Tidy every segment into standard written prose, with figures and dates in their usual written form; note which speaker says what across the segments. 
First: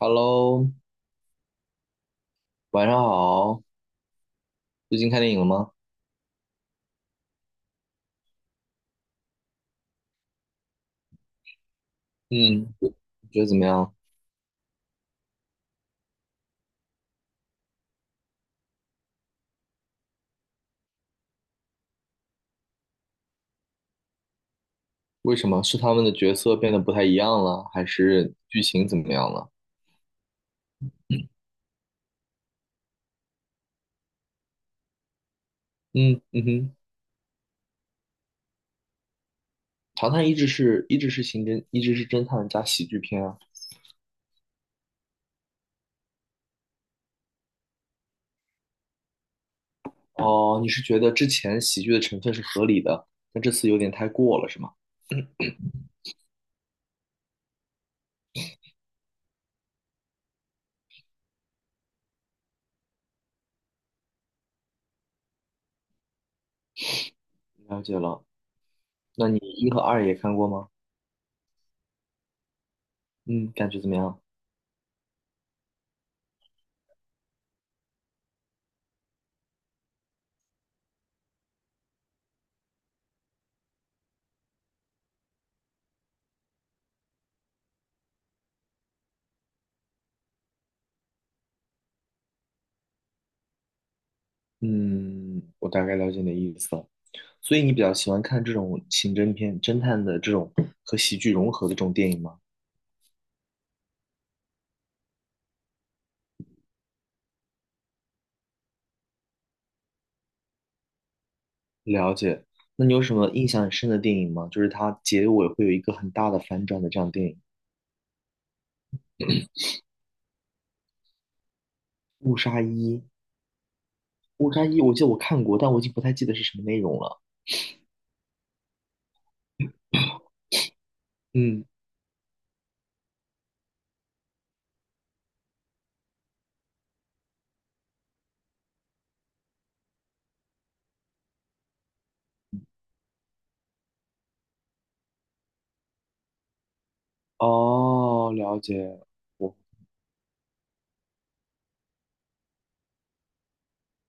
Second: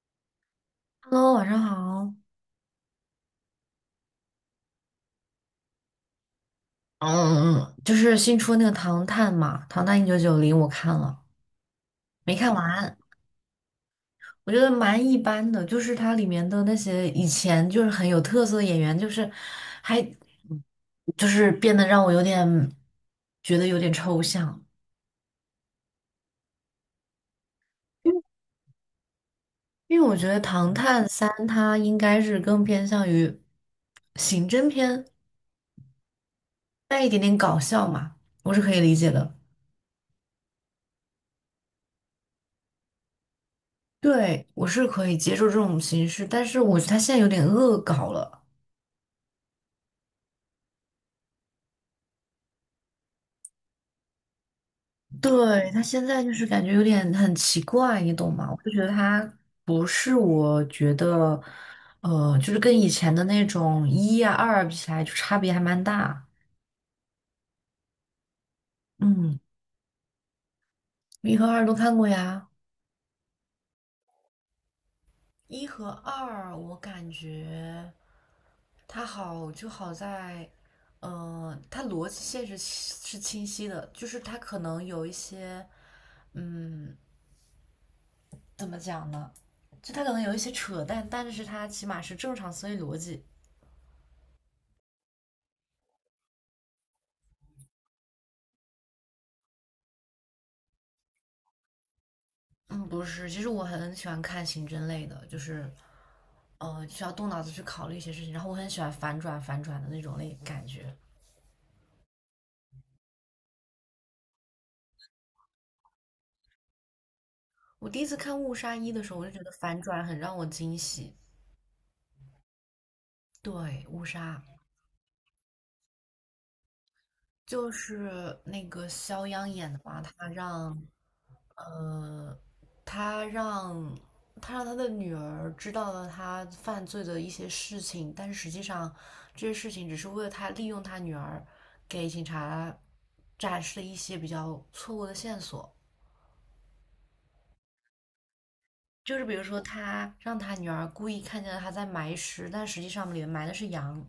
Speaker 1: Hello，
Speaker 2: Hello，晚上好。
Speaker 1: 晚上好。最近看电影了吗？
Speaker 2: 嗯，就是新出那个《唐探》嘛，《唐探1990》，我看了，没看
Speaker 1: 嗯，你
Speaker 2: 完，
Speaker 1: 觉得怎么样？
Speaker 2: 我觉得蛮一般的。就是它里面的那些以前就是很有特色的演员，就是还就是变得让我有点觉得有点抽象，
Speaker 1: 为什么？是他们的角色变得不太一样了，还
Speaker 2: 因为
Speaker 1: 是剧情怎么样了？
Speaker 2: 因为我觉得《唐探三》它应该是更偏向于刑侦片，
Speaker 1: 嗯嗯哼，
Speaker 2: 带一点点搞笑嘛，我是可以理解的。
Speaker 1: 唐探一直是刑侦，一直是侦探加喜剧片啊。
Speaker 2: 对，我是可以接受这种形式，但是我觉得他现在有点恶搞了。
Speaker 1: 哦，你是觉得之前喜剧的成分是合理的，但这次有点太过了，是吗？
Speaker 2: 对，他现在就是感觉有点很奇怪，你懂吗？我就觉得他不是我觉得，就是跟以前的那种一呀、二比起来，就差别还蛮大。
Speaker 1: 了解了。那你
Speaker 2: 嗯，
Speaker 1: 一和二也看过吗？
Speaker 2: 一和二都看过呀。
Speaker 1: 嗯，感觉怎么样？
Speaker 2: 一和二，我感觉它好就好在，它逻辑线是清晰的，就是它可能有一些，嗯，怎么讲呢？就它可能有一些扯淡，但是它起码是正常思维逻辑。
Speaker 1: 嗯，我大概了解你的意思了。所以你比较喜欢看这种刑侦片、侦探的这种和喜剧融合的这种电影吗？
Speaker 2: 嗯，不是，其实我很喜欢看刑侦类的，就是，需要动脑子去考虑一些事情，然后我很喜欢反转的那种类感觉。
Speaker 1: 了解。那你有什么印象很深的电影吗？就是它结尾会有一个很大的反转的这样的电影，
Speaker 2: 我第一次看《误杀一》的时候，我就觉得反转很让我惊喜。
Speaker 1: 《误杀一》。
Speaker 2: 对，《误杀》
Speaker 1: 《误杀一》我记得我看过，但我已经不太记得是什么内容了。
Speaker 2: 就是那个肖央演的吧，他让
Speaker 1: 嗯，
Speaker 2: 呃，他让他的女儿知道了他犯罪的一些事情，但是实际上这些事情只是为了他利用他女儿给警察展示了一些比较错误的线索，
Speaker 1: 哦，了解。
Speaker 2: 就是比如
Speaker 1: 我
Speaker 2: 说他让他女儿故意看见了他在埋尸，但实际上里面埋的是羊。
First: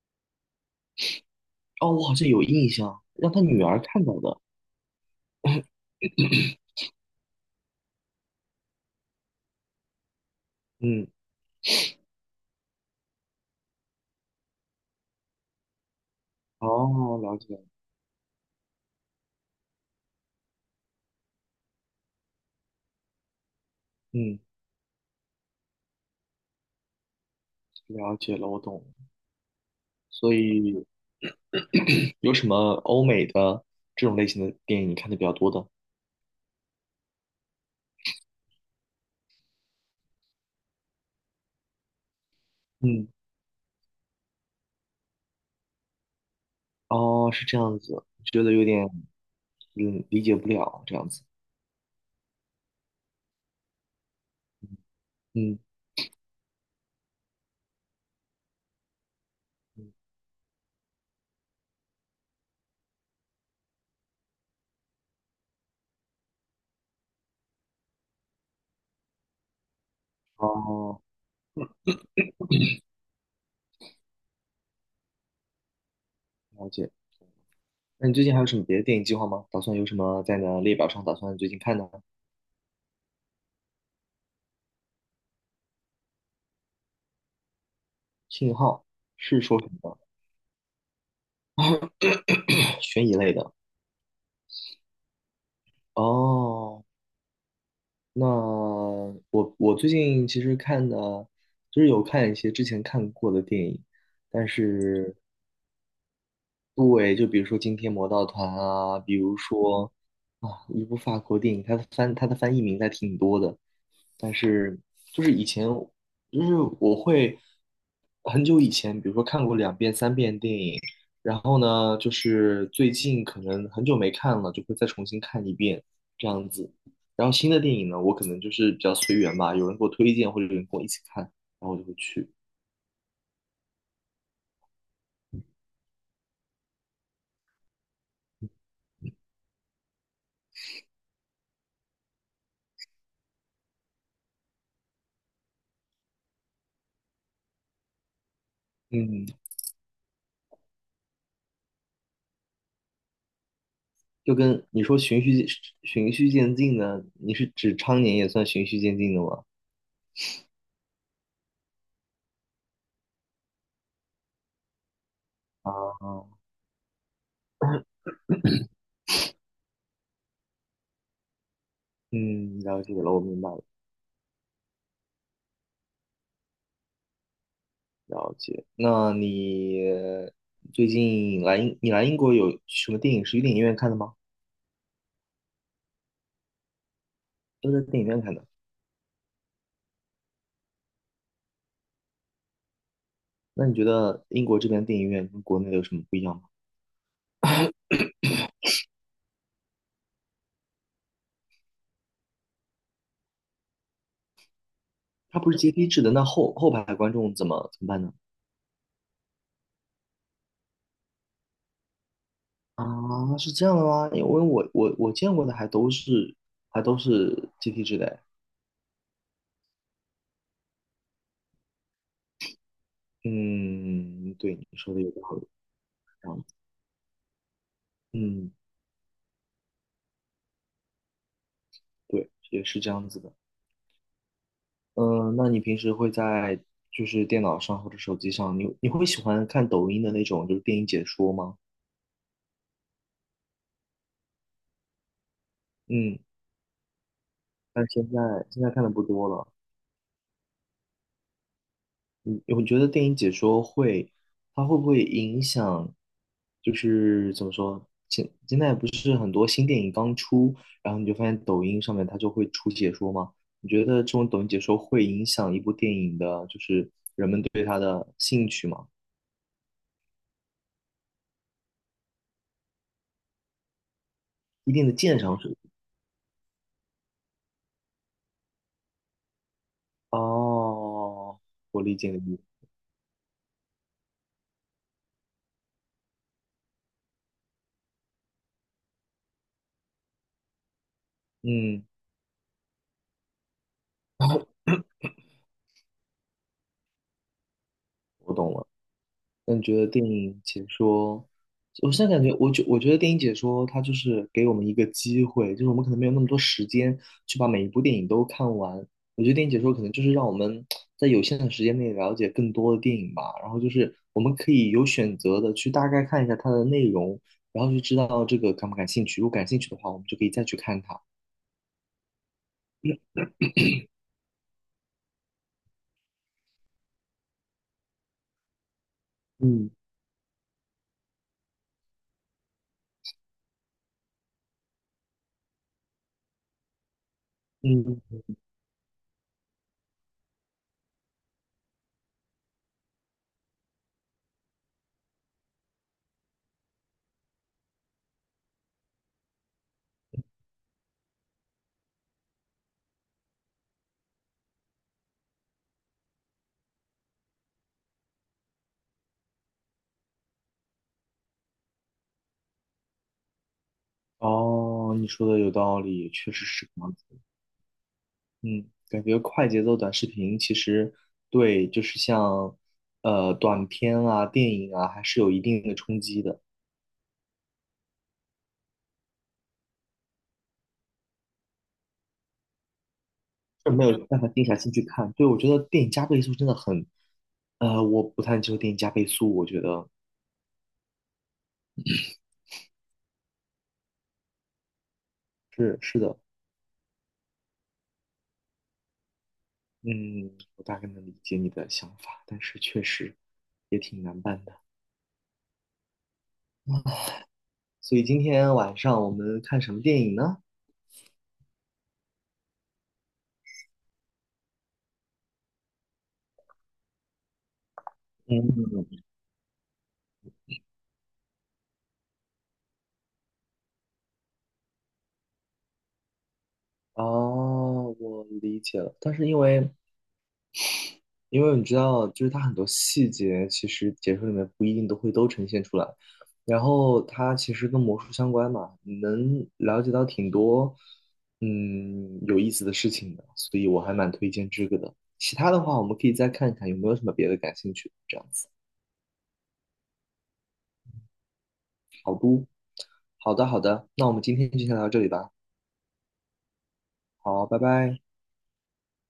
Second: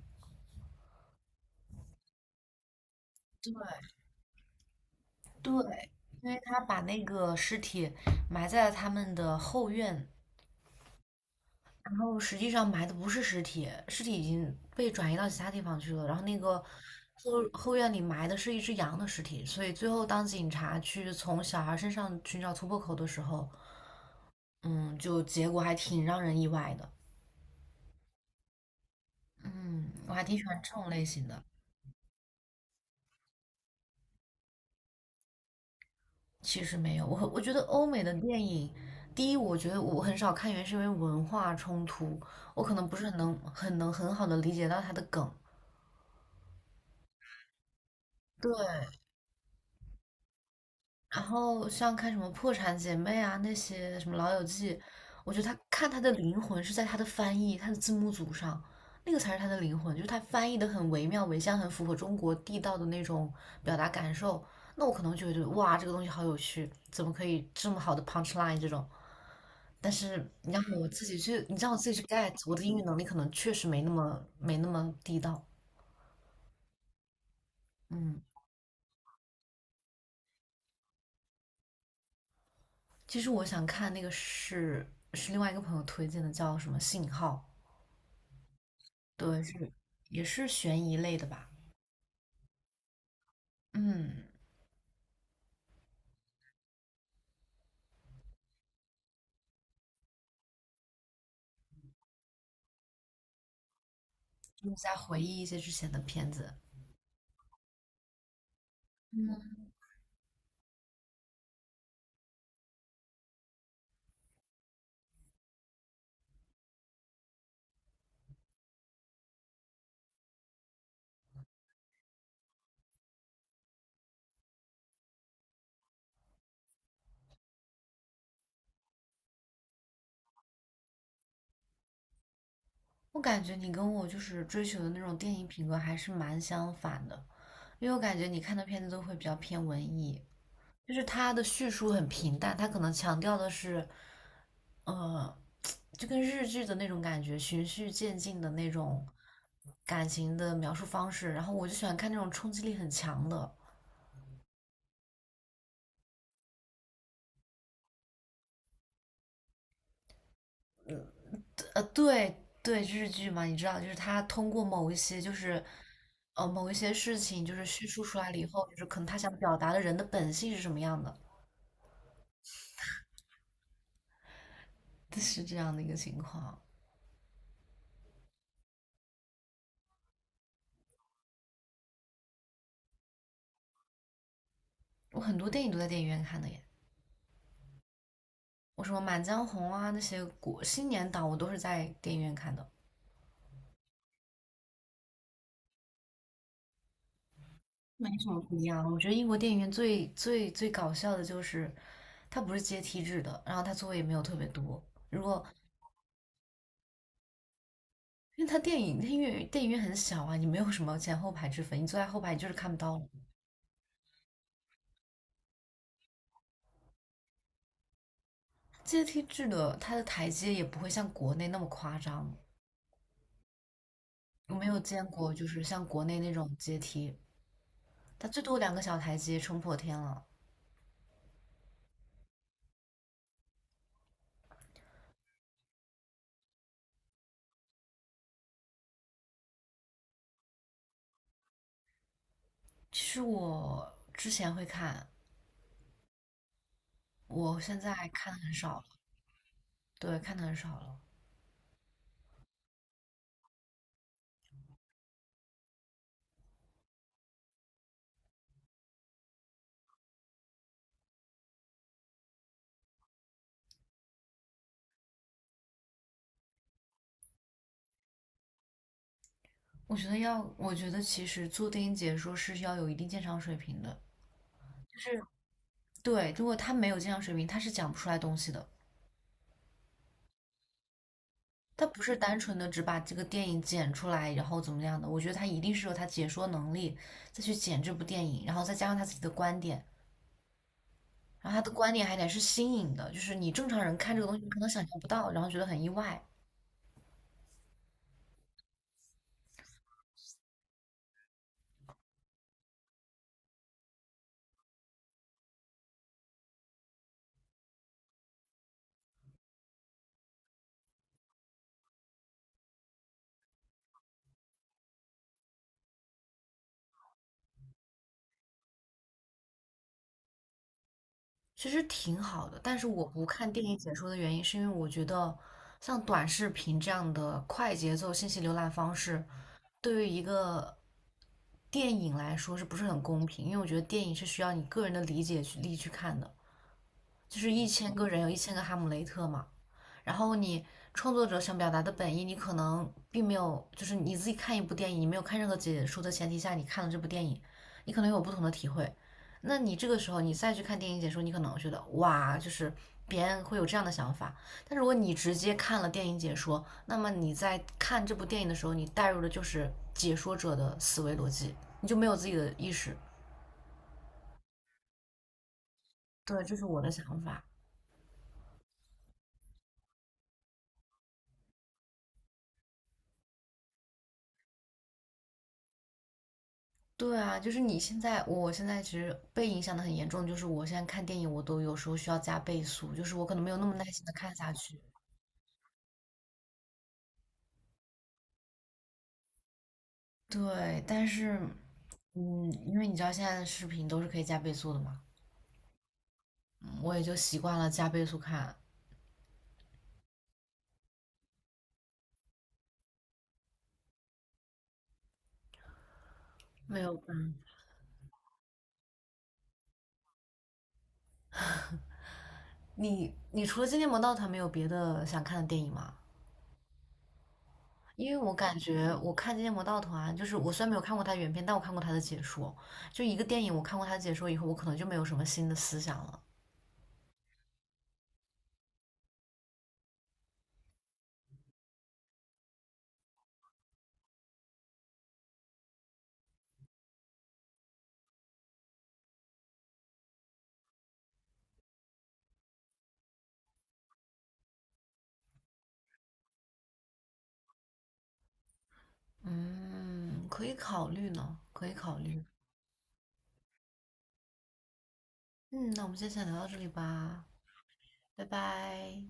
Speaker 1: 哦，我好像有印象，让他
Speaker 2: 对
Speaker 1: 女儿看到的。
Speaker 2: 对，因为他把那个尸体埋在了他们的后院，
Speaker 1: 嗯，
Speaker 2: 然后实际上埋的不是尸体，尸体已经被转移到其他地方去了。然后那个
Speaker 1: 哦，
Speaker 2: 后
Speaker 1: 了解。
Speaker 2: 后院里埋的是一只羊的尸体，所以最后当警察去从小孩身上寻找突破口的时候，
Speaker 1: 嗯，
Speaker 2: 嗯，就结果还挺让人意外的。
Speaker 1: 了解了，我懂。
Speaker 2: 嗯，我还
Speaker 1: 所
Speaker 2: 挺喜欢这
Speaker 1: 以
Speaker 2: 种类型的。
Speaker 1: 有什么欧美的这种类型的电影你看的比较多的？
Speaker 2: 其实没有，我觉得欧美的电影，第一，我觉得我很少看原因是因为文化冲突，我可能不是
Speaker 1: 嗯，
Speaker 2: 很好的理解到它的梗。
Speaker 1: 哦，是这样子，觉得有
Speaker 2: 对，
Speaker 1: 点理解不了这样
Speaker 2: 然
Speaker 1: 子。
Speaker 2: 后像看什么《破产姐妹》啊，那些什么《老友记》，我觉得他
Speaker 1: 嗯，
Speaker 2: 看他的灵魂是在他的翻译、他的字幕组上，那个才是他的灵
Speaker 1: 嗯
Speaker 2: 魂，就是他翻译的很惟妙惟肖，很符合中国地道的那种表达感受。那我可能就会觉得哇，这个东西好有趣，怎么可以这么好的 punch line 这种？但是你让我
Speaker 1: 哦，
Speaker 2: 自己去，你让我自己去 get，我的英语能力可能确实没那么地道。
Speaker 1: 了解。那你
Speaker 2: 嗯，
Speaker 1: 最近还有什么别的电影计划吗？打算有什么在你的列表上打算最近看的呢？
Speaker 2: 其实我想看那个是另外一个朋友推荐的，叫什么《信号》。
Speaker 1: 信号是
Speaker 2: 对，
Speaker 1: 说什
Speaker 2: 是
Speaker 1: 么
Speaker 2: 也是悬疑类的吧？
Speaker 1: 的 悬疑类的。
Speaker 2: 嗯，
Speaker 1: 哦，那我最近其实看的，就是有看一些之前看过的电影，但
Speaker 2: 就是在
Speaker 1: 是
Speaker 2: 回忆一些之前的片子。
Speaker 1: 对，就比如说今天魔盗团啊，比如说啊，一部法国电影，它的翻译名还挺多的，但是就是以前就是我会很久以前，比如说看过两遍三遍电影，然后呢，就是最近可能很久没看了，就会再重新看一遍这样子。然后新的电影呢，我可能就是比较随缘吧，有人给我推荐或者有人跟我一起看，然后我就会去。
Speaker 2: 我感觉你跟我就是追求的那种电影品格还是蛮相反的，因为我感觉你看的片子都会比较偏文艺，就是它的叙述很平淡，它可能强调的是，呃，就跟日剧的那种感觉，循序渐进的那种
Speaker 1: 嗯。
Speaker 2: 感情的描述方式。然后我就喜欢看那种冲击力很强的，
Speaker 1: 就跟你说循序渐进的，你是指常年也算循序渐进的吗？
Speaker 2: 对对，日剧嘛，你知道，就是它通过某一些
Speaker 1: 啊，
Speaker 2: 事情就是叙述出来了以后，就是可能他想表达的人的本性是什么样的，
Speaker 1: 嗯，了解了，我明白了，
Speaker 2: 是这样的一个情况。
Speaker 1: 了解。那你最近来英，你来英国有什么电影是去电影院看的吗？
Speaker 2: 我很多电影都在电影院看的耶，
Speaker 1: 都在电影院看的。
Speaker 2: 我什么《满江红》啊那些国新年档我都是在电影院看的，
Speaker 1: 那你觉得英国这边电影院跟国内有什么不一样吗？
Speaker 2: 没什么不一样。我觉得英国电影院最最最搞笑的就是它不是阶梯制的，然后它座位也没有特别多。如
Speaker 1: 它
Speaker 2: 果
Speaker 1: 不是阶梯制的，那后排观众怎么办呢？
Speaker 2: 因为它电影院很小啊，你没有什么前后排之分，你坐在后排你就是看不到了
Speaker 1: 啊，是这样的吗？因为我见过的还都是阶梯制的哎。
Speaker 2: 阶梯制的，它的台阶也不会像国内那么夸张，
Speaker 1: 嗯，
Speaker 2: 我
Speaker 1: 对，
Speaker 2: 没
Speaker 1: 你
Speaker 2: 有
Speaker 1: 说的
Speaker 2: 见
Speaker 1: 有道
Speaker 2: 过，就
Speaker 1: 理。
Speaker 2: 是像国内
Speaker 1: 这
Speaker 2: 那种阶梯，它最
Speaker 1: 嗯，
Speaker 2: 多两个小台阶冲破天了。
Speaker 1: 对，也是这样子的。嗯，那你平时会在就是电脑上或者手机上，你会喜欢看抖音的那种就是电影解说吗？
Speaker 2: 其实我之前会看，
Speaker 1: 嗯，
Speaker 2: 我现
Speaker 1: 但
Speaker 2: 在
Speaker 1: 现
Speaker 2: 看的
Speaker 1: 在
Speaker 2: 很
Speaker 1: 现在
Speaker 2: 少
Speaker 1: 看
Speaker 2: 了，
Speaker 1: 的不多了。
Speaker 2: 对，看的很少了。
Speaker 1: 我觉得电影解说会，它会不会影响？就是怎么说，现在不是很多新电影刚出，然后你就发现抖音上面它就会出解说吗？你觉得这种抖音解说会影响一部电影的，就是人们对它的兴趣吗？
Speaker 2: 我觉得其实做电影解说是要有一定鉴赏水平的，
Speaker 1: 一定的
Speaker 2: 就
Speaker 1: 鉴
Speaker 2: 是
Speaker 1: 赏水
Speaker 2: 对，如果他没有鉴赏水平，他是讲不出来东西的。
Speaker 1: 哦，我
Speaker 2: 他
Speaker 1: 理
Speaker 2: 不
Speaker 1: 解
Speaker 2: 是单
Speaker 1: 你，
Speaker 2: 纯的只把这个电影剪出来，然后怎么样的？我觉得他一定是有他解说能力，再去剪这部电影，然后再加上他自己的观点，然后他的
Speaker 1: 嗯
Speaker 2: 观点还得是新颖的，就是你正常人看这个东西可 能想象不到，然后觉得很意外，
Speaker 1: 我懂了。那你觉得电影解说，我现在感觉，我觉得电影解说它就是给我们一个机会，就是我们可能没有那么多时间去把每一部电影都看完。我觉得电影解说可能就是让我们在有限的时间内了解更多的电影吧，然后就是我们可以有选择的去大概看一下它的内容，然后就知道这个感不感兴趣。如果感兴趣的话，我们就可以再去看它。
Speaker 2: 其实挺好的。但是我不看电影解说的原因，是因为我觉得像短视频这样的快节奏信息浏览方式，
Speaker 1: 嗯
Speaker 2: 对于一个电影来说是不是很公平？因为我觉得电影是需要你个人的理解去力去看的，就是一千个
Speaker 1: 嗯
Speaker 2: 人有一千个哈姆雷特嘛，然后你创作者想表达的本意，你可能并没有，就是你自己看一部电影，你没有看任何解说的前提下，你看了这部电影，你可能有不同的体会。那你这个时候你再去看电影解说，你可能觉得哇，就是别人会有这样的想法。但如果你直接看了电影解说，那么你在看这部电影的时候，你带入的就是解说者的思维逻辑，你就没有自己的意识。
Speaker 1: 哦，你说的有道理，确
Speaker 2: 对，
Speaker 1: 实
Speaker 2: 这是
Speaker 1: 是
Speaker 2: 我
Speaker 1: 这
Speaker 2: 的
Speaker 1: 样
Speaker 2: 想
Speaker 1: 子。
Speaker 2: 法。
Speaker 1: 嗯，感觉快节奏短视频其实对，就是像短片啊、电影啊，还是有一定的冲击的，
Speaker 2: 对啊，就是你现在，我现在其实被影响的很严重，就是我现在看电影，我都有时候需要加倍速，就是我可能没有那
Speaker 1: 就
Speaker 2: 么耐
Speaker 1: 没有
Speaker 2: 心的
Speaker 1: 办法
Speaker 2: 看
Speaker 1: 静
Speaker 2: 下
Speaker 1: 下心
Speaker 2: 去。
Speaker 1: 去看。对，我觉得电影加倍速真的很，我不太接受电影加倍速，我觉得
Speaker 2: 对，但是，因为你知道现在的视频都是可以加倍速的嘛，
Speaker 1: 是是的，
Speaker 2: 嗯我也就习惯了加倍速看，
Speaker 1: 嗯，我大概能理解你的想法，但是确实也挺难办的。
Speaker 2: 没有办法。
Speaker 1: 所以今天晚上我们看什么电影呢？
Speaker 2: 你除了《惊天魔盗团》，没有别的想看的电影吗？因为我感觉我看《惊天魔盗团》，就是我虽然没有看过它原片，但我看过它的解说。就一个电影，我看过它的解说以后，我可能就没有什么新的思想了。
Speaker 1: 哦，我理解了。但是因为你知道，就是它很多细节其实解说里面不一定都会都呈现出来。然后它其实跟魔术相关嘛，你能了解到挺多有意思的事情的，所以我还蛮推荐这个的。其他的话，我们可以再看看有没有什么别的感兴趣的这样子。
Speaker 2: 嗯，可以考虑呢，可以考虑。
Speaker 1: 好的，好的，那我们今天就先聊到这里吧。
Speaker 2: 嗯，那我们先聊到这里吧，
Speaker 1: 好，拜拜。
Speaker 2: 拜拜。